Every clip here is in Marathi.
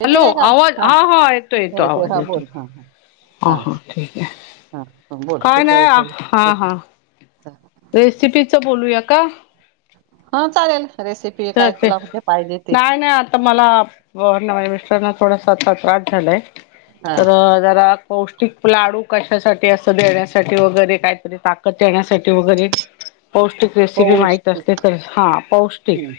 येते हॅलो काय का आवाज हा हा येतो येतो येते आवाज हा येतोय. बोल हा हा हा हा ठीक आहे हा हा, बोल काय कुठल्या नाही हा विषयावर हा, रेसिपीचं बोलूया का? हा चालेल रेसिपी तर काय ते तुला कसं पाहिजे ते. नाही नाही आता मला ना माझ्या मिस्टरना थोडासा आता त्रास झालाय हा तर जरा, पौष्टिक लाडू कशासाठी असं देण्यासाठी वगैरे काहीतरी ताकद येण्यासाठी वगैरे. पौष्टिक रेसिपी माहीत असती तर हा पौष्टिक हम्म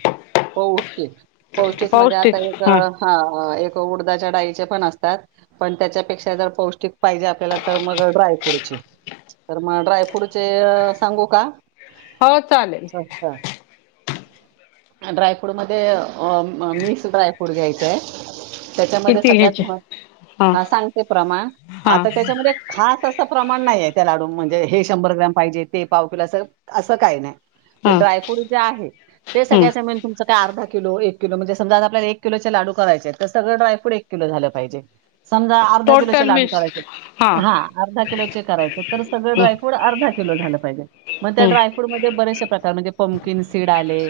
पौष्टिक पौष्टिक मध्ये आता एक. हा हा एक उडदाच्या डाळीचे पण असतात पण त्याच्यापेक्षा जर पौष्टिक. पाहिजे आपल्याला तर मग ड्राय फ्रूडचे तर मग ड्राय फ्रूडचे अ सांगू का. हो चालेल. स्वस्त ड्रायफ्रूट मध्ये अ म मिक्स ड्रायफ्रूट घ्यायचं आहे. त्याच्यामध्ये किती सगळ्यात घ्यायचे महत् हा सांगते प्रमाण हा आता त्याच्या मध्येच. खास असं प्रमाण नाही आहे त्या लाडूूंन मध्ये म्हणजे हे शंभर ग्रॅम पाहिजे ते पाव किलो असं असं काही नाही. ते हा ड्रायफ्रूट जे आहे ते सगळ्या समान ती तर अर्धा किलो एक किलो म्हणजे समजा आपल्याला एक किलोचे लाडू करायचे आहेत तर सगळ ड्रायफ्रुड एक किलो झालं पाहिजे. समजा अर्धा किलोचे टोटल लाडू मिक्स करायचे आहेत. हा अर्धा किलोचे करायचे तर सगळे हम्म ड्रायफ्रूड अर्धा किलो झालं पाहिजे मग ते ड्राय. हम्म फूड मध्ये बरेचशे प्रकार म्हणजे पंमकीन सीड आले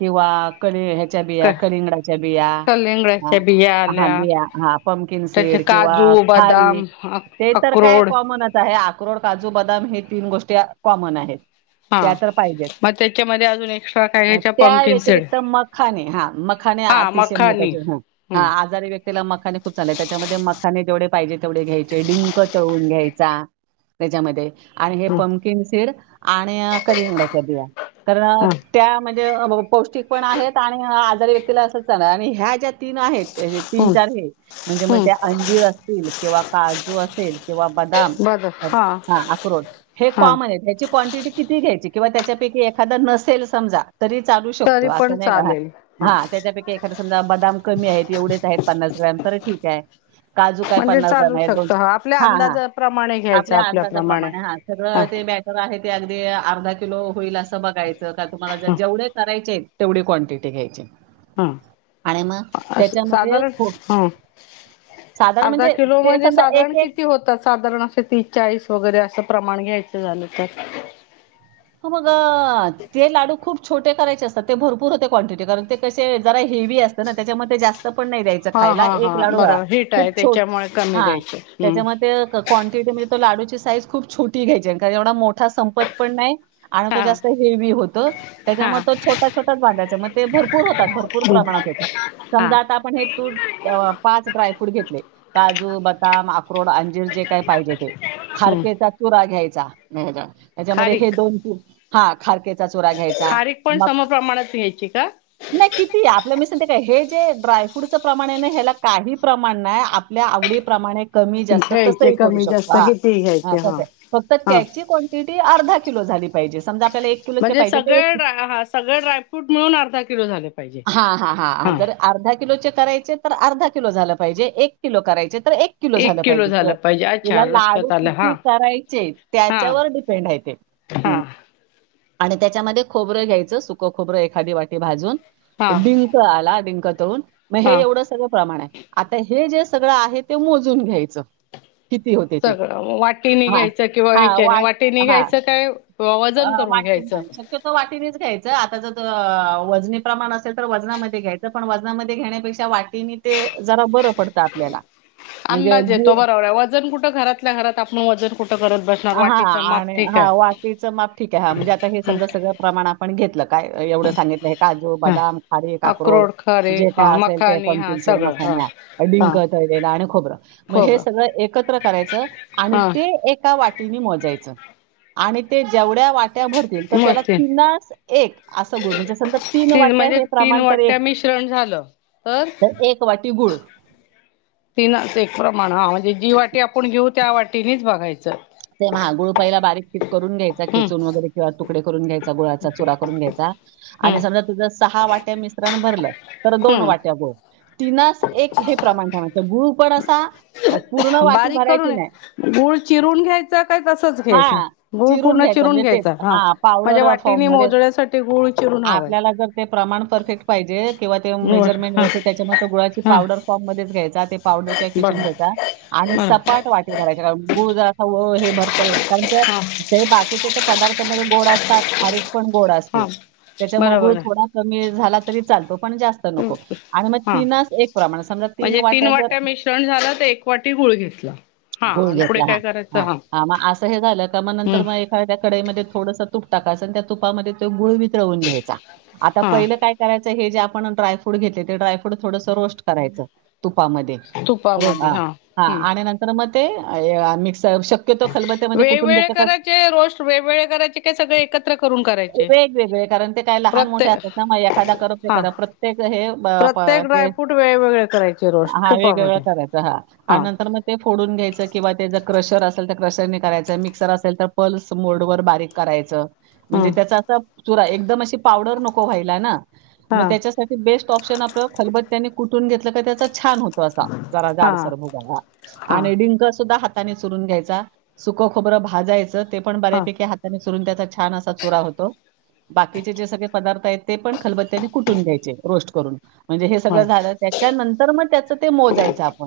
किंवा. कली ह्याच्या बिया कलिंगडाच्या बिया कलिंगडाच्या बिया हा आल्या बिया हा. पमकिन त्याचे सीड किंवा काजू बदाम खारीक अ ते तर काय अक्रोड कॉमन असतं. तर हे आक्रोड, काजू, बदाम हे तीन गोष्टी कॉमन आहेत. त्या हा तर पाहिजेच. मग त्याच्यामध्ये अजून एक्स्ट्रा काय अ, घ्यायच्यात. त्या व्यतिरिक्त मखाने हा मखाने हा अतिशय मखानी महत्वाचे हा हा हम्म आजारी व्यक्ती. ला मखाने खूप चांगले त्याच्यामध्ये मखाने जेवढे पाहिजे तेवढे घ्यायचे डिंक तळून घ्यायचा. त्याच्यामध्ये. आणि हे हम्म पंमकिन सीड आणि कलींगडाच्या बिया तर हम्म त्या म्हणजे. पौष्टिक पण आहेत आणि आजारी व्यक्तीला असं चालल आणि ह्या ज्या तीन आहेत. तरी तीन चार हे. म्हणजे मग ते हम्म अंजीर असतील किंवा काजू असेल- किंवा बदाम. बर हा हां. अक्रोड हे हा कॉमन आहेत. ह्याची क्वांटिटी- किती घ्यायची? किंवा त्याच्यापैकी एखाद नसेल समजा- तरी चालू तरी शकतो. अस पण नाही का, हा. चालेल हा त्याच्यापेक्षा- एखादा समजा बदाम कमी आहेत. एवढेच आहेत पन्नास ग्रॅम तर ठीक आहे. काजू काय म्हणजे पन्नास चालू ग्रॅम ए. दोन शकत आपल्या हा. हा. अंदाजाप्रमाणे घ्यायच आपल्या आपल्याप्रमाणे अंदाजाप्रमाणे हा सगळ ते बॅ - -टर आहे ते अगदी अर्धा किलो होईल असं बघायचं. का तुम्हाला ज - जेवढे करायचेत. तेवढी क्वांटिटी घ्यायची. हं. आणि मग अस त्याच्यामध्ये साधारण खूप हां. साधारण अर्धा म्हणजे किलो ते मधे समजा एक साधारण एक किती होतात? साधारण अस ती- चाळीस वगैरे असं प्रमाण घ्यायच झालं तर. हा मग -ते लाडू खूप- छोटे करायचे असतात. ते भरपूर होते क्वांटिटी. कारण ते कसे जरा हेवी असतं ना? त्याच्यामध्ये जास्त- -स्त पण नाही द्यायच हा खायला. हा एक हा लाडू वळा. बरोबर हिट आहे खूप छोट त्याच्यामुळे कमी हा. द्यायचे हम्म त्याच्याम - क्वान्टिटी म्हणजे लाडूची साईज खूप छोटी घ्यायची. कारण एवढा मोठा संपत पण नाही. आणि तो हा जास्त हे - हेवी होतं. हा त्याच्यामुळं तो छोटा छोटाच बांधायचा. म ते भरपूर होतात भरपूर. -पूर प्रमाणात होतात. हा समजा आता आपण हे तूप- अ पाच ड्रायफ्रूट घेतले. काजू, बदाम, अख्रोड, अंजीर जे काय पाहिजे ते. हम्म खारकेचा चुरा घ्यायचा. त्याच्यामध्ये हे खारीक दोन तीन- हां. खारकेचा चुरा घ्यायचा. खारीक पण मग- समप्रमाणात घ्यायची का नाही किती? आपल म मी सांगते काय? हे जे ड्रायफ्रूटचं प्रमाण आहे ना हेला काही प्रमाण नाय. आप- -ल्या आवडी प्रमाणे- कमी जास्त घ्यायचे कसही करू कमी जास्त शकतो. किती हां. घ्यायचे हा तसय. फक्त हा त्याची क्वान - -टीटी अर्धा किलो झाली पाहिजे. समजा- आपल्याला किलोचे म्हणजे पाहिजे तर सगळें ड्राय हां. सगळें ड्रायफ्रूट मिळूंन अर्धा किलो झाले पाहिजे हां. अर्धा किलो करायचे तरं अर्धा किलो झालं पाहिजे. एक किलो करायचे तरं एक- किलो झालं पाहिजे. तरं पाहिजे तुला अच्छा लाडू लक्षात आलं हा किती करायचे? हा त्याच्यावर डिपेंड आहे ते. हा हम्मं. आणि त्याच्यामध्ये खोबरं घ्यायचं. सुकं खोबरं एखादी वाटी भाजून. हा डिंक आला. डिंक तळून मगं हे हा एवढं सगळं प्रमाणं आहे. आंता हे जे सगळं आहे ते मोजून घ्यायचं. किती होते ते. सगळं. वाटीनी हां, घ्यायचं किंवा हां, ह्याच्याने. वाट वाटीनी हां, घ्यायचं किं - -वा अ, वजन करुन घ्यायचं. वाटीनं शक्यतो वाटीनीच घ्यायचं. आता जर वजनी प्रमाण असेल तर वजनामध्यें घ्यायचं. पण वजनामध्ये घेण्यापेक्षा वाटी- -नी ते जरां बरं पडतं आपल्याला. म्हणजे अंदाज येतो गूळ बरोबर आहे. वजनं कुठं घरातल्या घरात आपण वजन कुठं करत बसणार. वाटीच माप ठीक आहे. -टीचं माप ठीक आहे. हां. म्हणजे आता हे समजा सगळं प्रमाणं आपणं घेतलं- कायं एवढं सांगितलंय. काजू, हा बदाम, खारीक, आक्रोड अक्रोड खारे जे हा कायं असेल ते मखानी हा पमकिन सीड आणि सगळं हा मखाना - हा डिंक तळलेला आणि खोबरं. मगं हे खोबरं सगळं एकत्रं करायचं आणि हा ते एक- -का वाटीनी मोजांयच. आणि ते जेवढ्यां वाट्या भरतील तर त्याला मस्त तीनास - एक. असं [unintelligible] म्हणजे समजा तीन वाट्या हे प्रमाण तर एक- -श्रणं झालं. तर- तर एक वाटी गुळ. तीनास एक प्रमाण. हां. म्हणजे जी वाटी आपण घेऊ त्या वाटीनीच बघायचं. ते म हां. गूळ पहिला बारीक कि करून घ्यायचा हम्म खिचून वगैरे किंवा तुकडे करून घ्याय- च गुळाचा चुरा करूंन घ्यायचा आणि हम्म समजा तुझं सहा वाट्या मिश्रण भरलं परत दोन हम्म वाट्या बो. तीनास एक हे प्रमाणं ठेवायचं, गुळ पणं असां पूर्ण वाटी भरायची नाही. गूळ चिरून घ्याय चा तसाच घ्यायचा? हां. गुळ चिरून पूर्ण चीरुन म्हणजे तेच घ्यायचा हा, हां, म्हणजे पावडर वाटीनी फॉर्ममध्ये मोजण्यासाठी ते गुळ चिरून हवंय. आपल्याला जर ते प्रमाणं परफेक्ट पाहिजे किंवा ते बर मेजरमेंट हा व्यवस्थित, त्याच्यामध्ये गुळाची हा पावडर फॉर्म मध्येचं घ्यायचा, ते पावडर किंवा बर खिसून घ्यायचा. आणि बर सपाट वाटी भरायचे, कार गुळ जरासं हे भरतेल कारणं ते हा ते बाकीचे तर पदार्थामध्ये गोड असतात, खारीक पण गोड असते, हा त्याच्यामध्यें गुळ बरोबर आहे थोडा कमी झाला तरी चालतो, पण जास् हा, समजा म्हणजे तीनं जर वाट्या मिश्रण झालं, तर एक वाटी गुळ घेतलं. हा आणि पुढे काय करायचं? हा, हा, मग असं हे झालं का मग नंतर हम्म म एखाद्या कढाईमध्ये थोडसं तूप टाकायचं आणि त्या तुपा मध्ये गुळ वितळून घ्यायचा. आता पहिल हा काय करायचं, हे जे आपण ड्राय फ्रूट घेतले, ते ड्राय फ्रूट थोडंस रोस्ट करायचं तुपामध्ये र तुपामध्ये हा, हा हम्म आणि नंतर मगं ते मिक्स शक वेगवेगळे करायचे रोस्ट वेगवेगळे करायचे काय, सगळें एकत्र करून करायचे? वेगवेगळे, कारण ते काय लहान मोठे प्रत्येक असतात ना, मग एखादा करपत हा खर प्रत्येक हे ब प प्रत्येक ते. ड्रायफ्रूट वेगवेगळे करायचे रोस्ट हा, वेगवेगळा तुपामध्ये करायचं हा आणि नंतर मग ते फोडून घ्यायचं किंवा ते ज क्रशर असेल तर क्रशरने करायचं, मिक्सर असेल तर पल्स मोड वर बारीक करायचं. म्हणजे, हम्म त्याचा असा चुरा एकदम अशी पावडर नको व्हायला ना? मग, हा त्याच्यासाठी बेस्ट ऑप्शन आपलं खलबत्यानी कुटून घेतलं का, त्याचा छान होतो असा. जरा हा जाडसर भुगा हा आणि डिंक सुद्धा हात नी चुरून घ्यायचा, सूख खोबरं भाजायच, ते पण हा बऱ्यापैकी हात नी चूरून त्याचा छान असा चूरा होतो. बाकीचे जे सगळें पदार्थ आहेंत, ते पणं खलबत्याने कुटून घ्यायचे रोस्ट करून. म्हणजे हे सगळं हा झालं, त्याच्यानंतर मग त्याच ते मोजायचा आपण,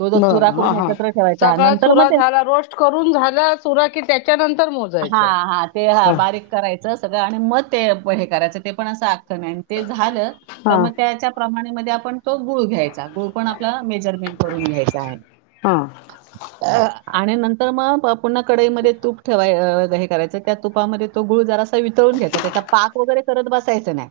तो जर बर चुरा हा करून हा एकत्र ठेवायचा. हा सगळा नंतर मग चुरा ते झाला रोस्ट करून झाला चुरा की, त्याच्यानंतर मोजायच. हा. करायच सगळं आणि मग ते हे करायचं, ते पण असं आख्खं नाही आणि ते झालं तर हा मग त्याच्या प्रमाणामध्ये आपण तो गुळ घ्यायचा, गुळ पण आपला मेजरमेंट करून घ्यायचा आहे. हा. अ आणि नंतर मग पुन्हा कडईमध्ये तूप ठेवाय अ हे करायचं. त्या तुपामध्ये तो गुळ जरासा वितळून घ्यायचा, त्याचा पाक वगैरे करत बसायच नाही.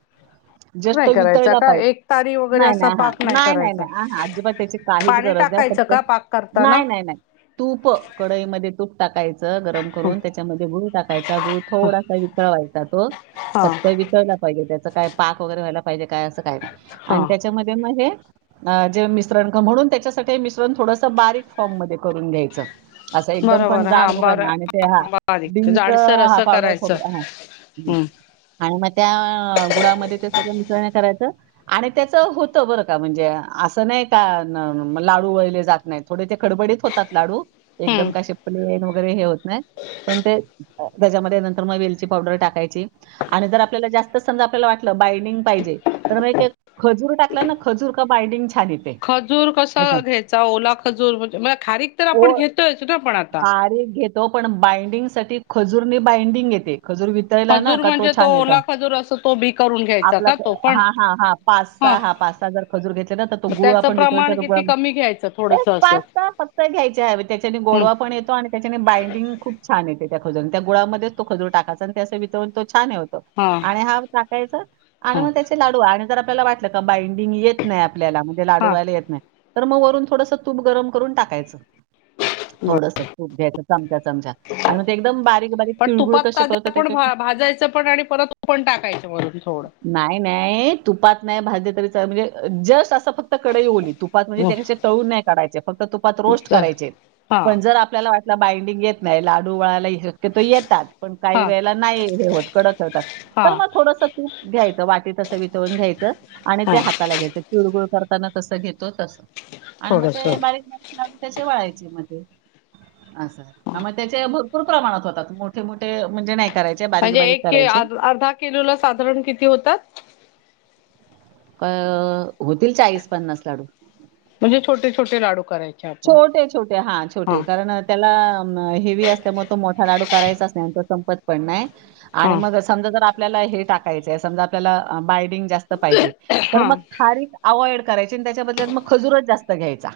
जस्ट काय तो करायचा वितळला आता, पाहिजे एकतारी वगैरे नाही असा हां. पाक नाही करायचा. नाही. आहा अजिबात त्याची काहीच पाणी गरज नाही. टाकायचं फक्त का पाक करताना? नाही, नाही, नाही, तूप कढई मध्ये तूप टाकायचं गरम करून त्याच्यामध्ये गुळ टाकायचा, गुळ थोडासा वितळवायचा तो हा फक्त वित ळला पाहिजे, त्याच काय पाक वगैरे व्हायला पाहिजे, काय असं काय नाही आणि हा त्याच्या मधे ना हे अ जे मिश्रण [unintelligible] त्याच्यासाठी मिश्रण थोडसं बारीक फाँम मधे करून घ्यायचं. असं एकदम पण बरोबर हा जाड भुगा बर नाही आणि ते हा बारीक डिंक [unintelligible] जाडसर असं करायचं हं हम्म आणि मग त्या गुडामध्ये ते सगळ मिसळण करायचं आणि त्याचं होतं बरं का, म्हणजे असं नाही का लाडू वळले जात नाहीत, थोडे ते खडबडीत होत. [inaudible] लाडू हम्म एकदम कसे. प्लेन वगैरे हे होत नाही, पण ते त्याच्यामध्ये नंतर मग वेलची पावडर टाकायची. आणि जर आपल्याला जास्त समजा आपल्याला वाटलं बायडिंग पाहिजे. तर मग एक खजूर टाकलाय ना खजूर का बायडिंग छान येईल. खजूर कसा घ्यायचा ओला खजूर म्हणजे म खारीक तर आपण घेतोयच ना पण आता. [inaudible] त पण बाइंडिंग साठी खजूरने बायंडिंग येते खजूर खजूर म्हणजे तो ओला खजूर असं तो बी करून घ्यायचा का तो पण [unintelligible] पाचसा हा पासा जर खजूर घेतले ना तर तो मग गुळ त्याचं आपण विक प्रमाण गुळा किती कमी घ्यायचं थोडस असं [inaudible] फक्त घ्यायचे आहे त्याच्याने हम्म गोडवा पण येतो आणि त्याच्याने बाइंडिंग खूप छान येते त्या खजूर त्या गुळामध्येच तो खजूर टाकायचा, आणि त्या असं वितळून तो छान हे होतो. आणि हा काय आणि हा. मग त्याचे लाडू आणि जर आपल्याला वाटलं का बांडिंग येत नाही आपल्याला. लाडू हा व्हायला येत नाही, तर मग वरून थोडस तूप गरम करून टाकायचं. बर थोडस तूप घ्यायचं चमचा, चमचा आणि मग एकदम बारीक बारीक तिळगुळ तुपात कसे आधी करतो. पण त्याच्या भाजायचं पण आणि परत तूप पण टाकायच वरून थोडं. नाही नाही तुपात नाही भाजले तरी म्हणजे जस्ट असं फक्त कढई ओली तुपात म्हणजे त्या तळून नाही काढायचे फक्त तुपात रोस्ट बर करायचे. हा पण जर आपला बाइंडिंग येत नाही, लाडू वळाला शक्यतो येतात. काही हा वेळेला नाही हे होत कडक ठेवतात हा तर मग थोडस तूप. घ्यायचं वाटीत अस वितवून घ्यायचं आणि हा ते हाताला घ्यायचं. तिळगुळ करताना तसं घेतो तस आणि मग थोडस ते बारीक बारीक लावून तसे वळायचे मध्ये. असं. मग त्याचे भरपूर प्रमाणात होतात मोठे मोठे म्हणजे नाही करायचे, म्हणजे बारीक-बारीक एक करायचे. अर्धा किलो ला साधारण किती होतात? अ होतील चाळीस पन्नास लाडू. म्हणजे छोटे छोटे लाडू करायचे. आपण. छोटे छोटे हा छोटे कारण त्याला हेवी असल्यामुळे तो मोठा लाडू करायचाच नाही. तो संपत पण नाही आणि हा मग समजा जर आपल्याला हे टाकायचय समजा आपल्याला बायडिंग जास्त पाहिजे तर हा म खारीक अव्हइड करायची आणि त्याच्याबद्दलत मग खजूरच जास्त घ्यायचा.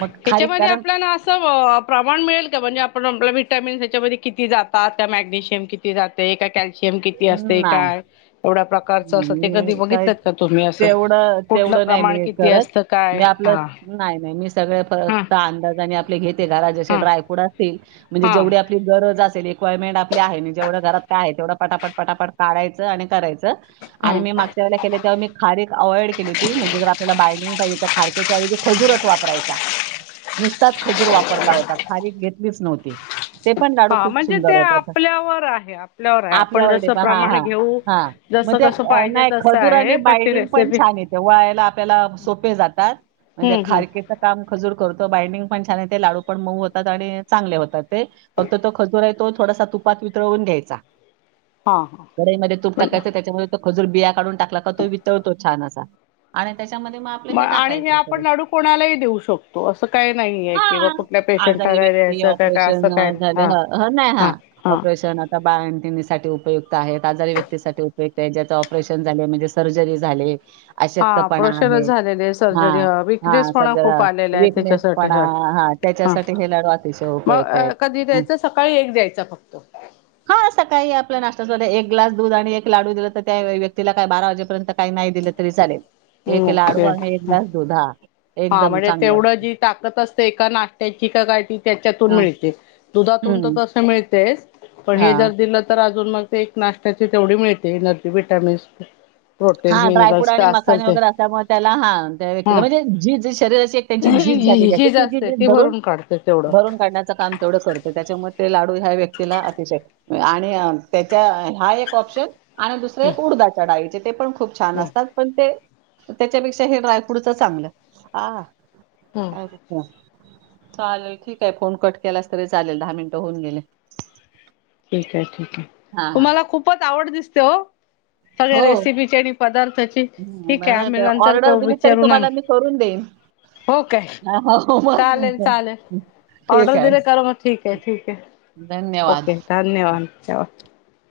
मग खारीक ह्याच्यामध्ये कारण आपल्या प्रमाण मिळेल का म्हणजे आपण आपल्या विटामिन्स याच्यामध्ये किती जातात? त्या मॅग्नेशियम किती जाते काय कल्शियम किती असते नाही. काय एवढ प्रकारच अस ते कधी काय बघितलंत का तुम्ही असं? तेवढं कुठलं तेवढं नाही प्रमाण मी किती करत. असतं काय? मी आपलं हा. नाही नाही मी सगळे हा फक्त अंदाजाने आपले घेते घरात जसे हा ड्रायफ्रूट असतील म्हणजे हा जेवढी आपली गरज असेल रिक्वायरमेंट आपली आहे आणि जेवढं घरात काय आहे तेवढं पटापट पटापट काढायचं आणि करायचं आणि मी मागच्या वेळेला केले तेव्हा मी खारीक अवॉइड केली होती म्हणजे जर आपल्याला बायडिंग पाहिजे तर खारक्याच्या ऐवजी खजूरच वापरायचा. नुसताच खजूर वापरला होता, खारीक घेतलीच नव्हती. ते पण लाडू हा खूप म्हणजे ते सुंदर होतात. आपल्यावर आहे आपल्यावर आहे आपल्या आपण वर डी जसं पण हा प्रमाण हा घेऊ हा. मग जसं त्या कसं पाहिजे नाही तसं खजूर आणि आहे पण ती बाइंडिंग पण रेसिपी छान येते, वळायला आपल्याला सोपे जातात म्हणजे हम्म हम्म खारकेचा काम खजूर करतो, बाइंडिंग पण छान येते, लाडू पण मऊ होतात, आणि चांगले होतात ते फक्त तो खजूर आहे तो थोडासा तुपात वितळवून द्यायचा. हा कडईमध्ये तूप हा टाकायचं त्याच्यामध्ये तो खजूर बिया काढून टाकला का तो वितळतो छान असा आणि त्याच्यामध्ये म मग आणि हे आपण लाडू कोणालाही देऊ शकतो असं काही नाहीय कि बा हां, कुठल्या पेशंट ला आजारी नाय व्यक्ती द्यायचं काय काय असं ऑपरेशन काय नाही झाले हा ह ह ना हा ऑपरेशन बाळंतिणी साठी उपयुक्त आहेत आजारी व्यक्तीसाठी उपयुक्त त्याच्यात ऑपरेशन झाले म्हणजे सर्जरी झाले आशक्त हा पणा प्रेशरच आहे झालेले आहे हा सर्जरी ह हा विकनेसपणा खूप सगळं आलेला आहे त्याच्यासाठी विकनेसपना ह हा त्याच्यासाठी हे लाडू अतिशय मग उपयुक्त आहेत. कधी द्यायचं सकाळी एक द्यायचा फक्त हा सकाळी आपल नास्त्या एक ग्लास दूध आणि एक लाडू दिला तर त्या व्यक्तीला काय बारा वाजेपर्यंत काही नाही दिलं तरी चालेल एक लाडू ओके आणि एक ग्लास दुध हा. हा म्हणजे तेवढं जी ताकत असते एका नाष्टत्याची का काय ती त्याच्यातून हां, मिळते. दुधातून तर हं, तसं मिळतेच पण हे हां. जर दिलं तर अजून मग एक नाशत्याची तेवढी मिळते नदी विटामिन्स. हा ड्रायफ्रूट आणि मखाने वगैरे असल्यामुळे त्याला हां त्या व्यक्ती हा म्हणजे जी ज शरीराशी त्यांची झीज झालेली आहे ती झीज भरून भरून काढण्याचं काम तेवढं करतो त्याच्यामुळे ते लाडू ह्या व्यक्तीला अतिशय आणि त्याच्या हा एक ऑप्शन आणि दुसरे एक उडदाच्या डाळीचे ते पण खूप छान असतात पण ते त्याच्यापेक्षा हे ड्रायफ्रूटच चांगलं हा. हम्म अच्छा. चालेल ठीक आहे फोन कट केलास तरी चालेल दहा मिनटं होऊन गेले. ठीक आहे ठीक आहे हां, हां. तुम्हाला खूपच आवड दिसते ओ. हो, ठीक आहे मला आम्ही नंतर ऑर्डर करू दिली तरी विचारू ना तुम्हाला मी करून देईन हो काय हो मग, चालेल चालेल ऑर्डर ठीक आहे. दिले कर मग ठीक आहे ठीक आहे. धन्यवाद. ओके धन्यवाद ठेवा.